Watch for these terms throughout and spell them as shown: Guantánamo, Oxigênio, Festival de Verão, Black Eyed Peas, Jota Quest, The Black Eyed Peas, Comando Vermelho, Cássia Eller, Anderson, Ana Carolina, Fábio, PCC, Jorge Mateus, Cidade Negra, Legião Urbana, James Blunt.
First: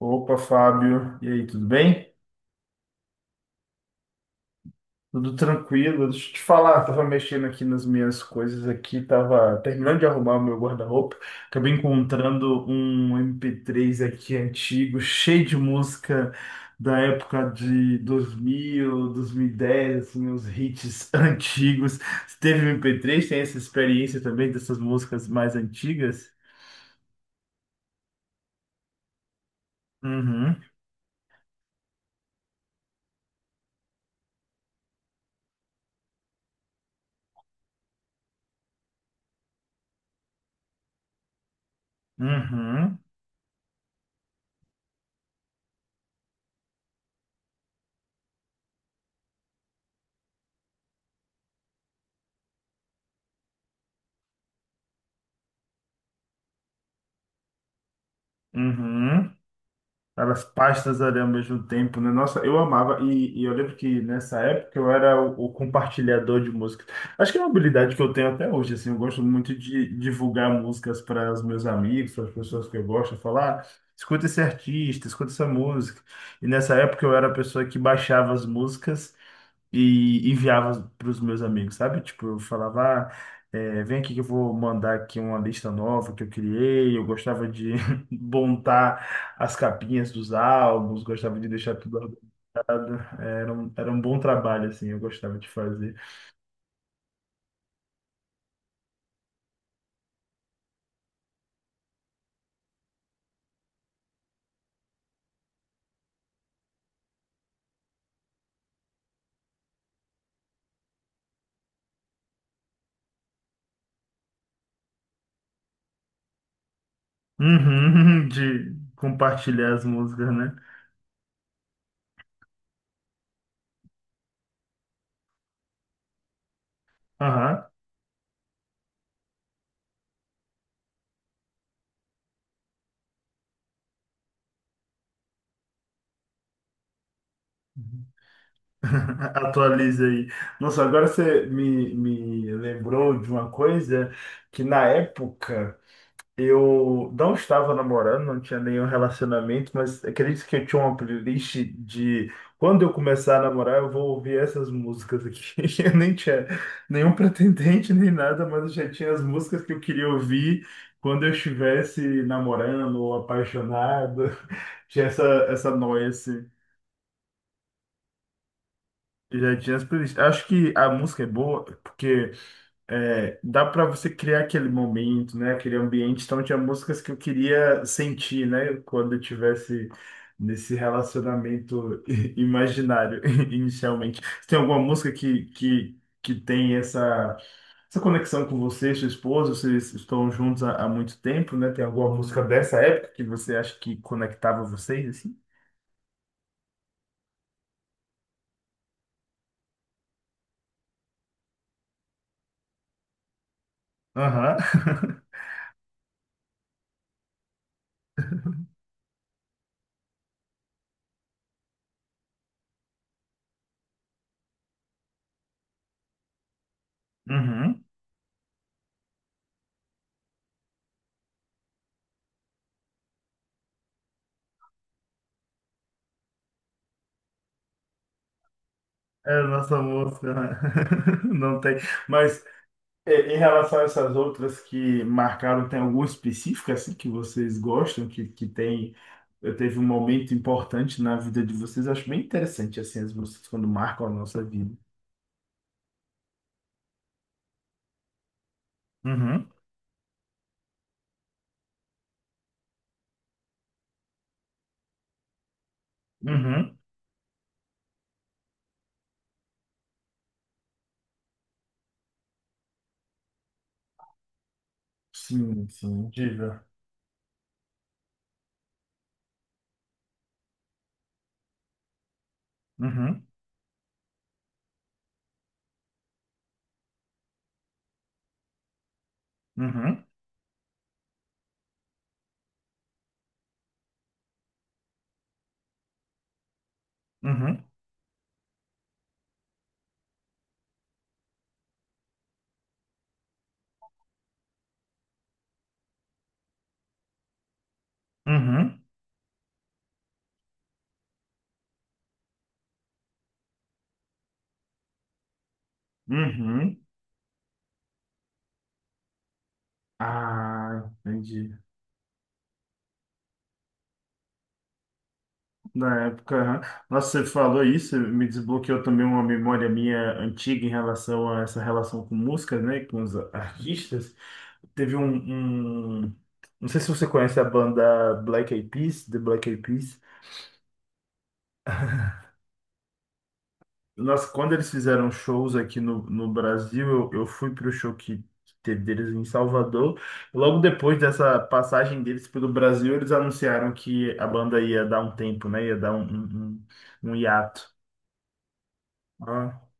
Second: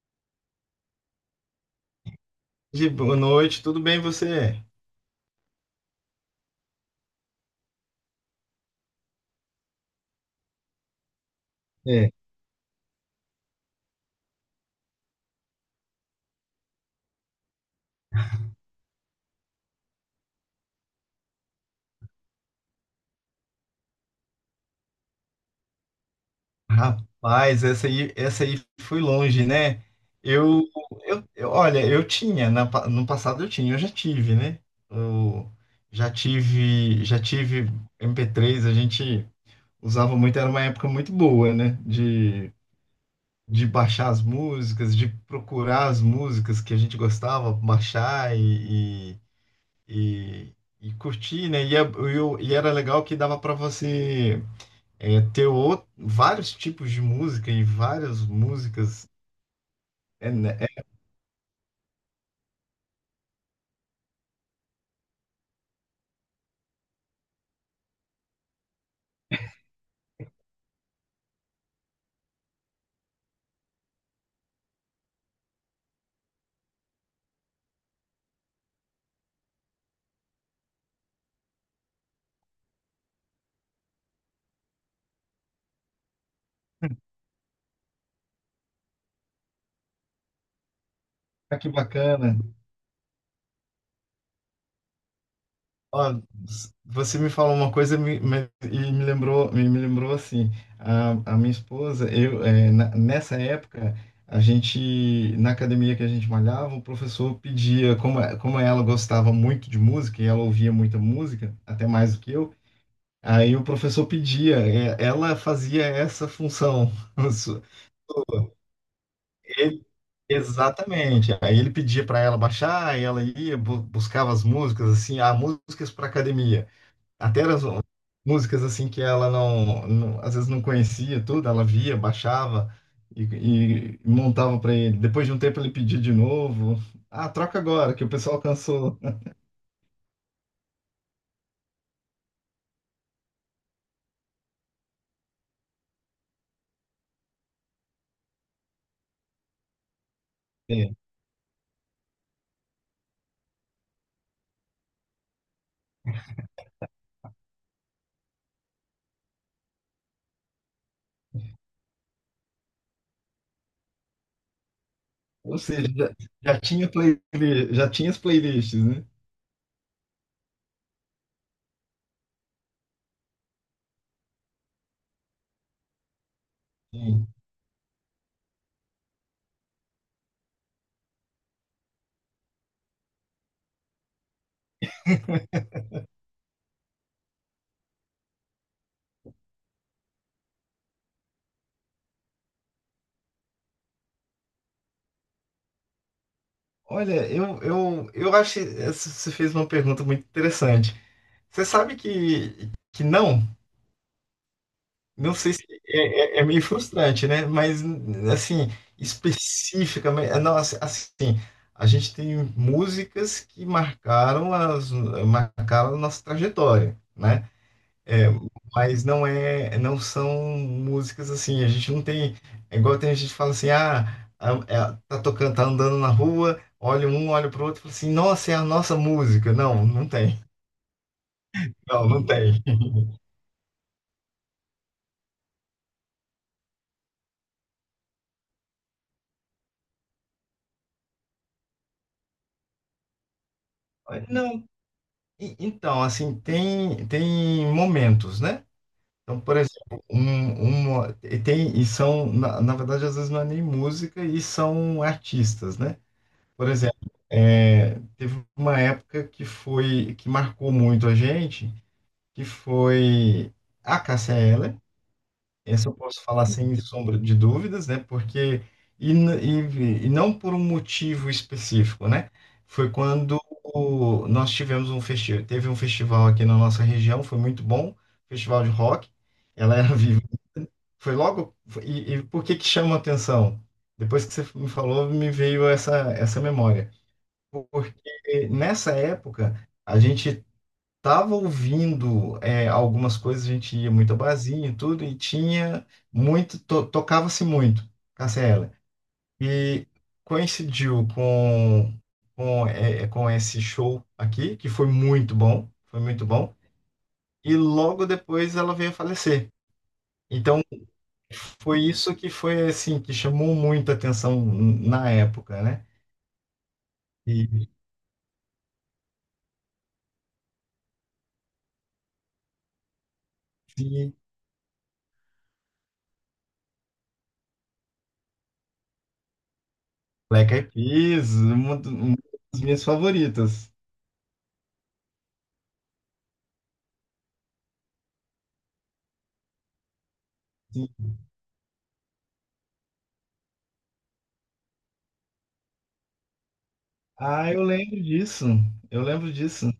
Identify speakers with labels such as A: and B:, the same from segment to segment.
A: Opa, Fábio. E aí, tudo bem?
B: De boa noite, tudo bem você?
A: Tudo tranquilo? Deixa eu te falar, tava mexendo aqui nas minhas coisas aqui, tava terminando de arrumar o meu guarda-roupa. Acabei
B: É.
A: encontrando um MP3 aqui antigo, cheio de música da época de 2000, 2010, assim, os hits antigos. Você teve MP3? Tem essa experiência também dessas músicas mais antigas?
B: Rapaz, essa aí foi longe, né?
A: Uhum,
B: Eu, Olha, eu tinha, no passado eu tinha, eu já tive, né? Eu já tive MP3, a gente usava muito, era uma época muito boa, né? De,
A: uhum,
B: de baixar as músicas, de procurar as músicas que a gente gostava, baixar e, e curtir, né? E era legal que dava para você, ter outro, vários tipos de música e várias músicas.
A: uhum.
B: É,
A: Várias
B: né?
A: pastas ali ao mesmo tempo, né? Nossa, eu amava. E, eu lembro que nessa época eu era o compartilhador de música. Acho que é uma habilidade que eu tenho até hoje, assim. Eu gosto muito de divulgar músicas para os meus amigos, para as pessoas que eu gosto, falar, "Ah, escuta esse artista, escuta essa música. E nessa época eu era a pessoa que baixava as músicas e enviava para os meus amigos, sabe? Tipo, eu falava, ah, é, vem aqui que eu vou mandar aqui uma lista nova que eu criei. Eu gostava de montar as capinhas dos álbuns, gostava de
B: É que
A: deixar tudo
B: bacana.
A: organizado. Era um bom trabalho, assim, eu gostava de fazer.
B: Ó, você me falou uma coisa, e me lembrou, me lembrou assim, a minha esposa, eu, é, nessa época, a gente, na academia que a gente malhava, o professor pedia, como, como ela gostava muito de música e ela ouvia muita música, até mais do que eu, aí o professor pedia, é, ela fazia essa função.
A: Uhum, de compartilhar
B: Sua.
A: as músicas, né?
B: Exatamente. Aí ele pedia para ela baixar, e ela ia, buscava as músicas, assim, ah, músicas para academia. Até eram
A: Aham.
B: as músicas, assim, que ela às vezes não conhecia tudo, ela via, baixava e, e montava para ele. Depois de um tempo ele pedia de novo. Ah, troca agora, que o pessoal cansou.
A: Atualiza aí. Nossa, agora você me, me lembrou de uma coisa que na época. Eu não estava namorando, não tinha nenhum relacionamento, mas acredito que eu tinha
B: É.
A: uma playlist de quando eu começar a namorar, eu vou ouvir essas músicas aqui. Eu nem tinha nenhum pretendente nem nada, mas eu já tinha as músicas que eu queria ouvir quando eu estivesse namorando ou apaixonado. Tinha essa,
B: Ou
A: essa
B: seja,
A: noia, assim.
B: já tinha playlist, já tinha as playlists, né?
A: Eu já tinha as playlists. Acho que a música é boa porque. É, dá para você criar aquele momento, né? Aquele ambiente. Então, tinha músicas que eu
B: Sim.
A: queria sentir, né? Quando eu tivesse nesse relacionamento imaginário, inicialmente. Você tem alguma música que tem essa, essa conexão com você, sua esposa? Vocês estão juntos há muito tempo, né? Tem alguma música dessa época que você acha que conectava vocês, assim?
B: Olha, eu acho que você fez uma pergunta muito interessante. Você sabe que não?
A: Aham.
B: Não sei se é meio frustrante, né? Mas, assim, específica, mas- nossa, assim, a gente tem músicas que marcaram a nossa trajetória, né?
A: Uhum.
B: É, mas não são músicas assim, a gente não tem, é igual tem gente que fala assim, ah, é, tá tocando, tá andando na rua, olha um, olha pro outro, e fala assim, nossa, é a nossa
A: É a
B: música.
A: nossa
B: Não, não
A: música.
B: tem.
A: Né? Não tem.
B: Não, não
A: Mas
B: tem.
A: é, em relação a essas outras que marcaram, tem alguma específica assim que vocês gostam, que tem, teve um momento importante na vida de vocês? Acho bem interessante assim as músicas quando marcam a nossa
B: Não,
A: vida.
B: Então, assim, tem momentos, né? Então,
A: Uhum,
B: por exemplo, e tem, e são, na verdade, às vezes não é nem música e são artistas, né? Por
A: uhum.
B: exemplo, teve uma época que que marcou muito a gente, que foi a Cássia Eller.
A: Sim,
B: Essa eu
A: sim,
B: posso falar
A: diga.
B: sem sombra de dúvidas, né? Porque, e, n- e não por um motivo específico, né? Foi
A: Uhum,
B: quando nós tivemos um festival, teve um festival aqui na nossa região, foi muito bom, festival de rock, ela era
A: uhum,
B: viva. Foi logo, foi- e por que que chama atenção? Depois que você me falou, me veio essa memória.
A: uhum,
B: Porque nessa época, a gente tava ouvindo, algumas coisas, a gente ia muito a barzinho e tudo, e tinha muito, tocava-se muito Cassiela.
A: uhum.
B: E coincidiu com esse show aqui, que foi muito bom,
A: Uhum.
B: e logo depois ela veio a falecer. Então
A: Ah, entendi.
B: foi isso que foi assim, que chamou muita atenção na época, né?
A: Na época, aham. Nossa, você falou
B: E,
A: isso, me desbloqueou também uma memória minha antiga em relação a essa relação com música, né, com os
B: e
A: artistas. Teve um, um- não sei se você conhece a banda Black Eyed Peas, The Black Eyed Peas.
B: Black Eyed Peas, uma uma das minhas favoritas.
A: Nossa, quando eles fizeram shows aqui no, no Brasil, eu fui pro show que teve deles em Salvador. Logo depois dessa passagem deles pelo Brasil, eles anunciaram que a banda ia dar um tempo, né, ia dar um, um, um
B: Ah, eu
A: hiato.
B: lembro disso. Eu lembro disso.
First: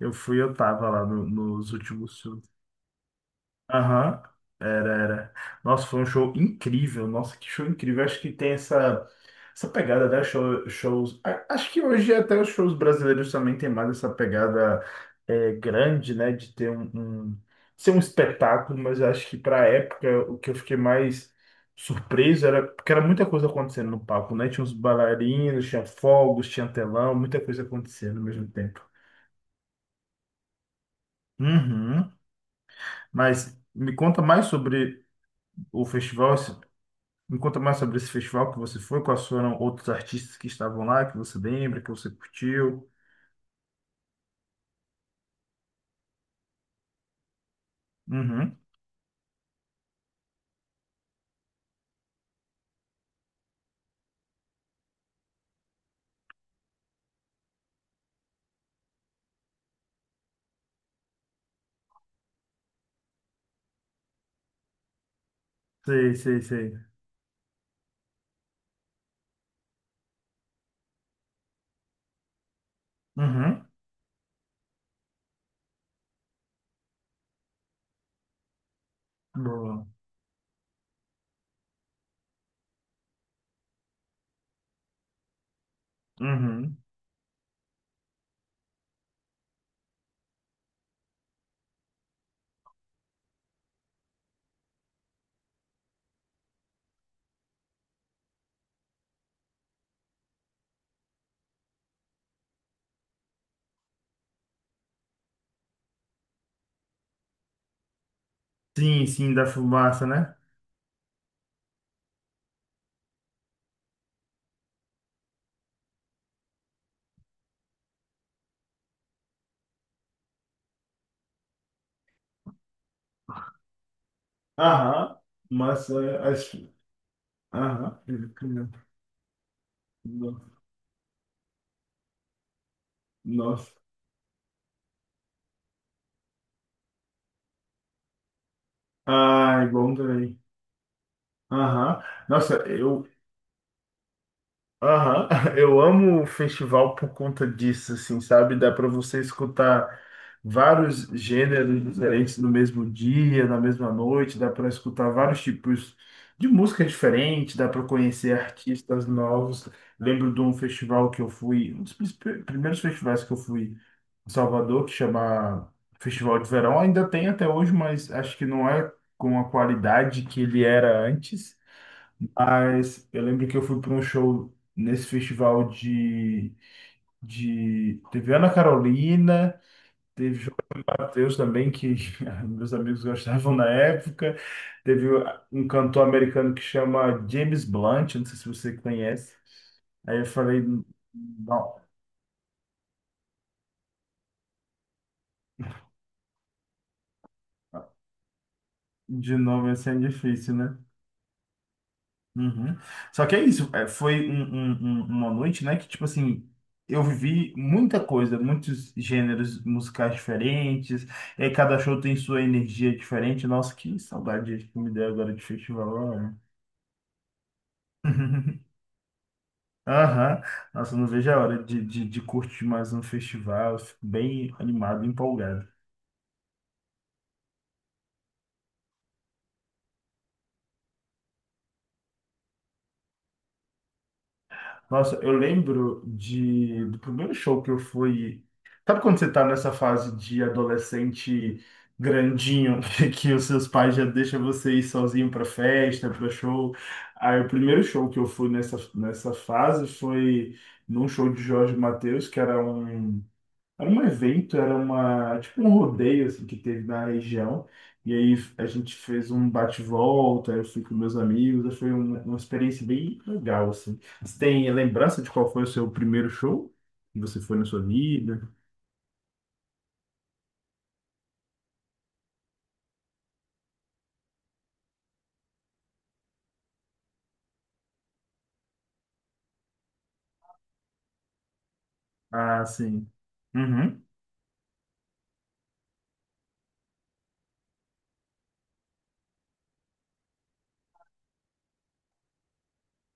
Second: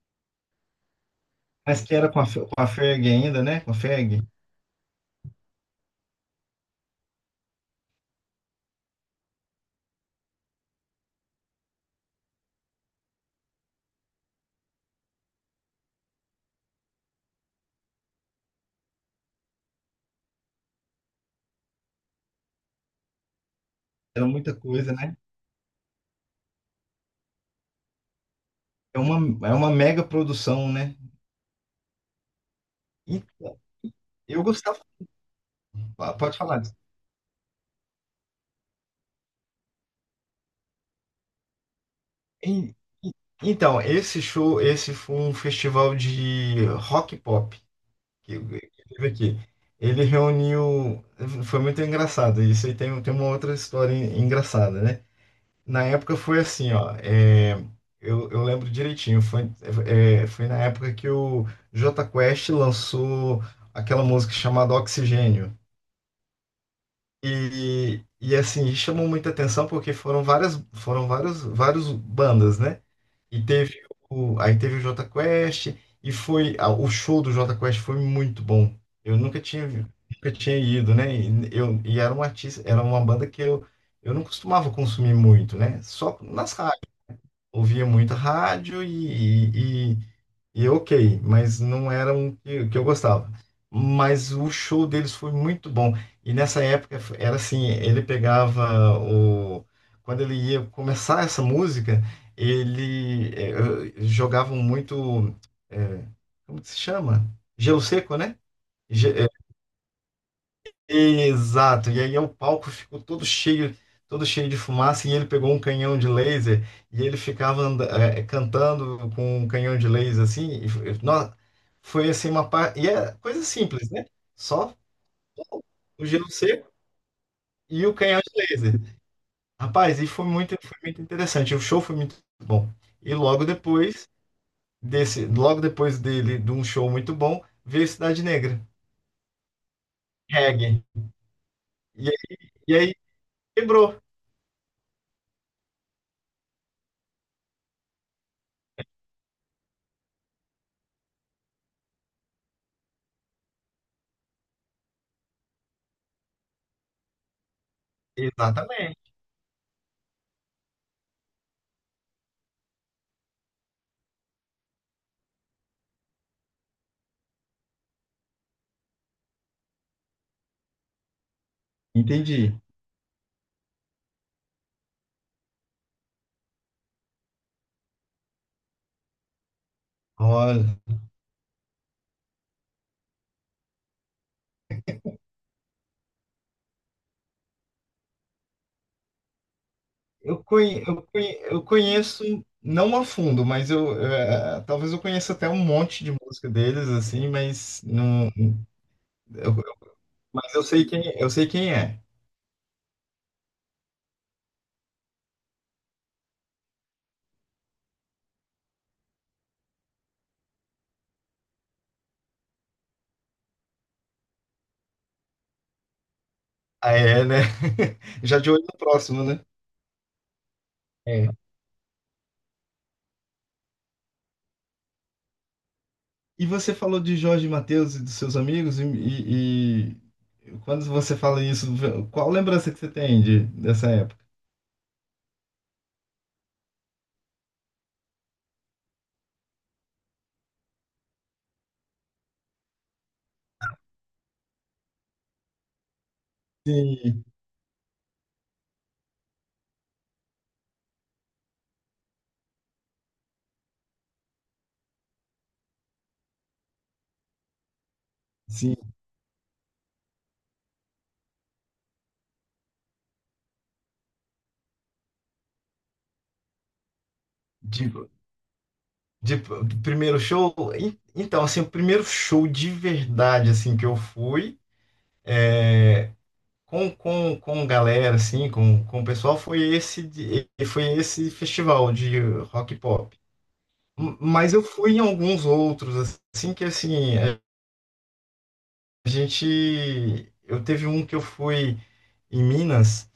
A: Eu fui, eu tava lá no- nos
B: Mas que era
A: últimos
B: com a, Fe-
A: shows.
B: com a Ferg ainda, né? Com a
A: Aham,
B: Ferg.
A: era, era. Nossa, foi um show incrível. Nossa, que show incrível. Acho que tem essa, essa pegada né, show, shows. Acho que hoje até os shows brasileiros também tem mais essa pegada é, grande, né? De ter um, ser um espetáculo, mas acho que pra época o que eu fiquei mais surpreso era porque era muita coisa acontecendo no
B: Era
A: palco, né?
B: muita
A: Tinha uns
B: coisa, né?
A: bailarinos, tinha fogos, tinha telão, muita coisa acontecendo ao mesmo tempo.
B: É uma mega produção, né?
A: Uhum. Mas
B: Então,
A: me conta
B: eu
A: mais
B: gostava.
A: sobre o
B: Ah,
A: festival,
B: pode falar disso.
A: me conta mais sobre esse festival que você foi, quais foram outros artistas que estavam lá, que você lembra, que você
B: E-
A: curtiu.
B: e- Então, esse show, esse foi um festival de rock pop
A: Uhum.
B: que teve aqui. Ele reuniu. Foi muito engraçado. Isso aí tem uma outra história engraçada, né? Na época foi assim, ó, eu lembro direitinho. Foi na época que o Jota Quest lançou aquela música chamada Oxigênio.
A: Sei, sei, sei.
B: E assim, chamou muita atenção porque foram várias, foram vários, vários bandas, né? E
A: Uhum.
B: teve o, aí teve o Jota Quest. O show do Jota Quest foi muito bom. Eu
A: Boa.
B: nunca tinha ido, né? E, eu, e era um artista, era uma banda que eu não costumava consumir muito, né? Só nas
A: Uhum.
B: ouvia muito rádio e ok, mas não era um que eu gostava. Mas o show deles foi muito bom. E nessa época era assim, ele pegava o. Quando ele ia começar essa música, ele jogavam muito. eh, como que se chama? Gelo seco, né?
A: Sim,
B: Ge- eh,
A: sim, da fumaça, né?
B: Exato. E aí o palco ficou todo cheio de fumaça, e ele pegou um canhão de laser, e ele ficava cantando com um canhão de laser assim. Foi assim uma parte. E é coisa simples, né? Só
A: Aham, mas
B: o
A: é,
B: gelo seco
A: acho.
B: e o
A: Aham,
B: canhão de laser. Rapaz, e
A: no-
B: foi muito interessante. O show foi muito bom. E logo
A: nossa.
B: depois desse, logo depois dele, de um show muito bom, veio Cidade Negra,
A: Ai, bom também.
B: reggae.
A: Aham,
B: E,
A: nossa,
B: e aí
A: eu
B: quebrou.
A: aham, eu amo o festival por conta disso, assim, sabe? Dá para você escutar vários gêneros diferentes no mesmo dia, na mesma noite, dá para escutar vários tipos de música diferente, dá para conhecer artistas
B: Exatamente.
A: novos. Lembro de um festival que eu fui, um dos pr- primeiros festivais que eu fui em Salvador, que chama Festival de Verão, ainda tem até hoje, mas acho que não é com a qualidade que ele era antes.
B: Entendi.
A: Mas eu lembro que eu fui para um show nesse festival de... Teve Ana Carolina, teve Jorge
B: Olha,
A: Mateus também, que meus amigos gostavam na época. Teve um cantor americano que chama James Blunt, não sei se você conhece. Aí eu falei,
B: eu
A: não,
B: conheço, não a fundo, mas eu, talvez eu conheça até um monte de música deles, assim, mas não,
A: de
B: eu,
A: nome assim
B: eu-
A: é difícil,
B: mas
A: né?
B: eu sei quem é.
A: Uhum. Só que é isso, é, foi uma noite, né, que, tipo assim, eu vivi muita coisa, muitos gêneros musicais diferentes, e aí cada show tem sua energia diferente. Nossa, que saudade que me deu agora de festival, né?
B: Ah, é, né? Já de olho no próximo, né?
A: Aham. Nossa, eu não vejo
B: É.
A: a hora de curtir mais um festival, eu fico bem animado, empolgado.
B: E você falou de Jorge Mateus e dos seus amigos, e quando você fala isso, qual lembrança que você tem dessa época?
A: Nossa, eu lembro de, do primeiro show que eu fui. Sabe quando você tá nessa fase de adolescente grandinho, que os seus pais já deixam você ir sozinho pra festa, pra show?
B: Sim,
A: Aí o primeiro show que eu fui nessa, nessa fase foi num show de Jorge Mateus, que era um. Era um evento, era uma, tipo um rodeio assim, que teve na região. E aí a
B: sim.
A: gente fez um bate-volta, eu fui com meus amigos, foi uma experiência bem legal, assim. Você tem lembrança de qual foi o seu primeiro show que você foi na sua vida?
B: Do primeiro show? Então, assim, o primeiro show de verdade, assim, que eu fui com galera, assim, com o pessoal, foi esse, foi esse festival de
A: Ah,
B: rock e
A: sim.
B: pop.
A: Uhum,
B: Mas eu fui em alguns outros, assim, que, assim, a gente. Eu teve um que eu fui em Minas.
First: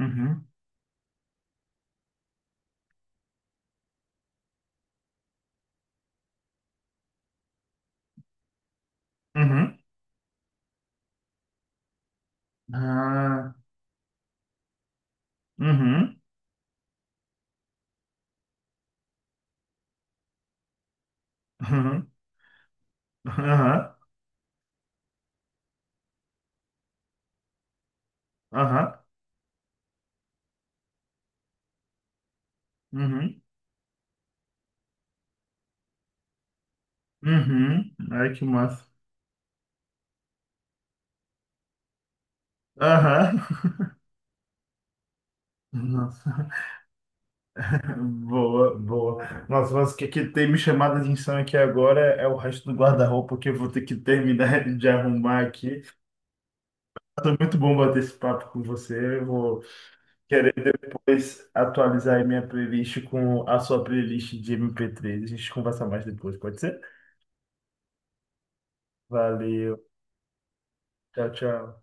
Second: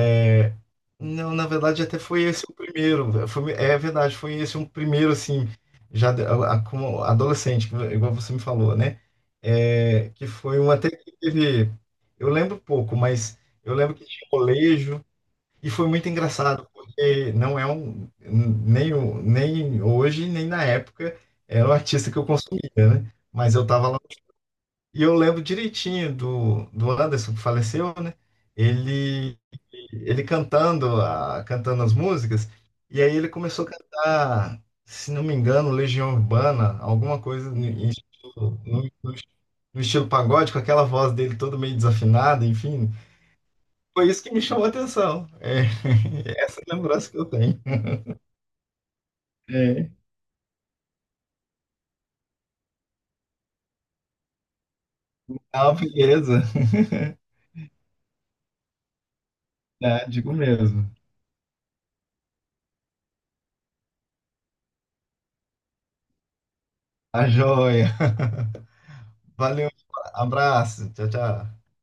A: uhum,
B: Não, na verdade, até foi esse o primeiro. É verdade, foi esse um primeiro, assim, já como adolescente, igual você me falou, né?
A: uhum.
B: É, que foi um até que teve. Eu lembro pouco, mas
A: Ah,
B: eu lembro que tinha colégio e foi muito
A: uhum,
B: engraçado, porque não é um. Nem, nem hoje, nem na época, era um
A: uhum,
B: artista que eu consumia, né? Mas eu
A: aham,
B: estava, e eu lembro direitinho do Anderson, que faleceu, né?
A: aham,
B: Ele, Ele cantando, cantando as músicas, e aí ele
A: uhum,
B: começou a cantar, se não me engano, Legião Urbana, alguma coisa
A: uhum. Ai, que massa.
B: no estilo pagode, com aquela voz dele toda meio desafinada, enfim.
A: Aham.
B: Foi isso que me chamou a atenção. É,
A: Nossa.
B: essa é a lembrança que eu tenho.
A: Boa, boa. Nossa,
B: É.
A: mas o que, que tem me chamado a atenção aqui agora é o resto do guarda-roupa que eu vou ter que terminar de arrumar
B: Ah,
A: aqui.
B: beleza.
A: Foi muito bom bater esse papo com você. Eu vou
B: É, digo
A: querer
B: mesmo.
A: depois atualizar aí minha playlist com a sua playlist de MP3. A gente conversa mais depois, pode ser?
B: A joia. Valeu,
A: Valeu.
B: abraço. Tchau,
A: Tchau,
B: tchau.
A: tchau.